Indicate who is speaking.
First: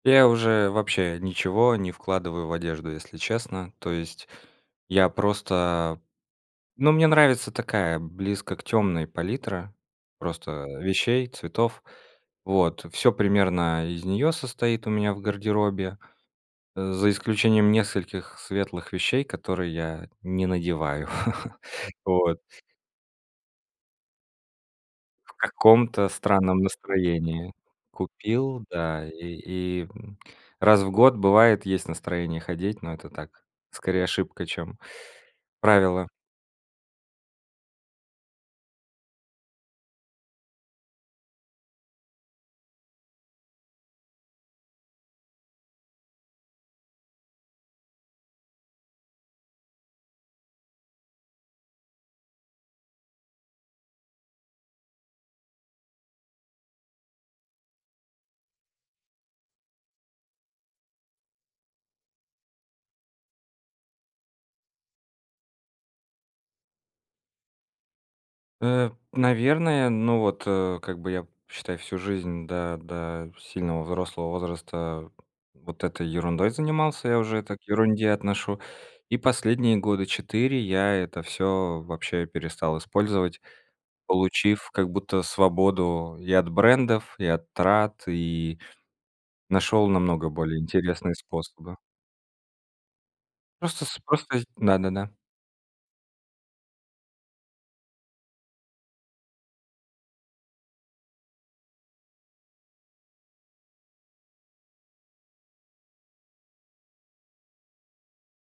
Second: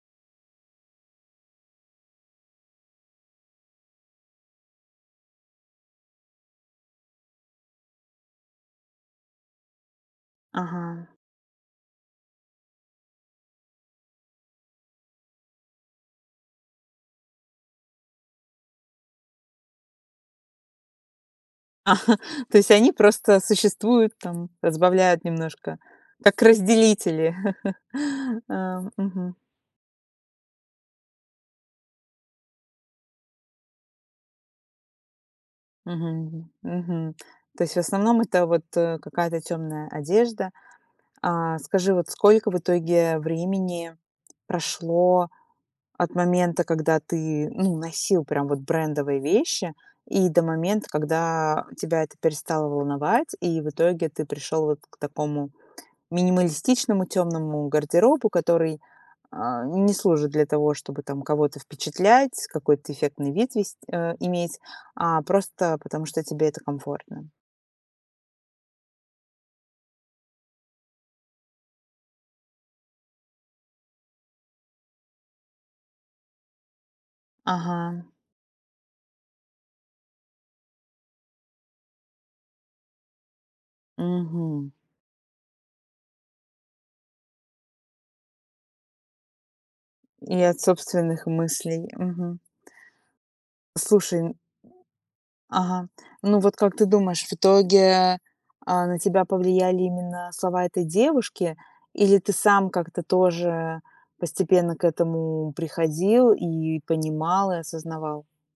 Speaker 1: Я уже вообще ничего не вкладываю в одежду, если честно. То есть я просто Ну, мне нравится такая близко к тёмной палитра просто
Speaker 2: Ага.
Speaker 1: вещей, цветов, вот. Всё примерно из нее состоит у меня в гардеробе, э, за исключением нескольких светлых вещей, которые я не надеваю, вот.
Speaker 2: То есть они просто существуют там, разбавляют
Speaker 1: В
Speaker 2: немножко,
Speaker 1: каком-то
Speaker 2: как
Speaker 1: странном
Speaker 2: разделители.
Speaker 1: настроении купил,
Speaker 2: Ам,
Speaker 1: да. И
Speaker 2: мгм.
Speaker 1: и, м, раз в год, бывает, есть настроение ходить, но это так, скорее, ошибка, чем правило.
Speaker 2: Мгм, мгм. То есть, в основном, это вот, э, какая-то тёмная одежда. А скажи, вот сколько в итоге времени прошло от момента, когда ты, ну, носил прям вот брендовые вещи, и до момента, когда тебя это перестало волновать, и в итоге ты пришёл вот к такому минималистичному тёмному гардеробу, который, а, не служит для того, чтобы там кого-то впечатлять, какой-то эффектный вид вес э, иметь, а просто потому что тебе это комфортно?
Speaker 1: Э, наверное, ну, вот, э, как бы я, считай, всю жизнь да да сильного взрослого возраста вот этой ерундой занимался, я уже это к
Speaker 2: Ага.
Speaker 1: ерунде отношу. И последние года 4 я это всё вообще перестал использовать, получив
Speaker 2: Мгм.
Speaker 1: как будто свободу и от брендов, и от трат, и нашёл намного
Speaker 2: И
Speaker 1: более
Speaker 2: от
Speaker 1: интересные
Speaker 2: собственных
Speaker 1: способы.
Speaker 2: мыслей, мгм.
Speaker 1: Просто с
Speaker 2: Слушай, н
Speaker 1: просто зд да-да-да.
Speaker 2: Ага, ну, вот как ты думаешь, в итоге, а, на тебя повлияли именно слова этой девушки или ты сам как-то тоже постепенно к этому приходил и понимал, и осознавал?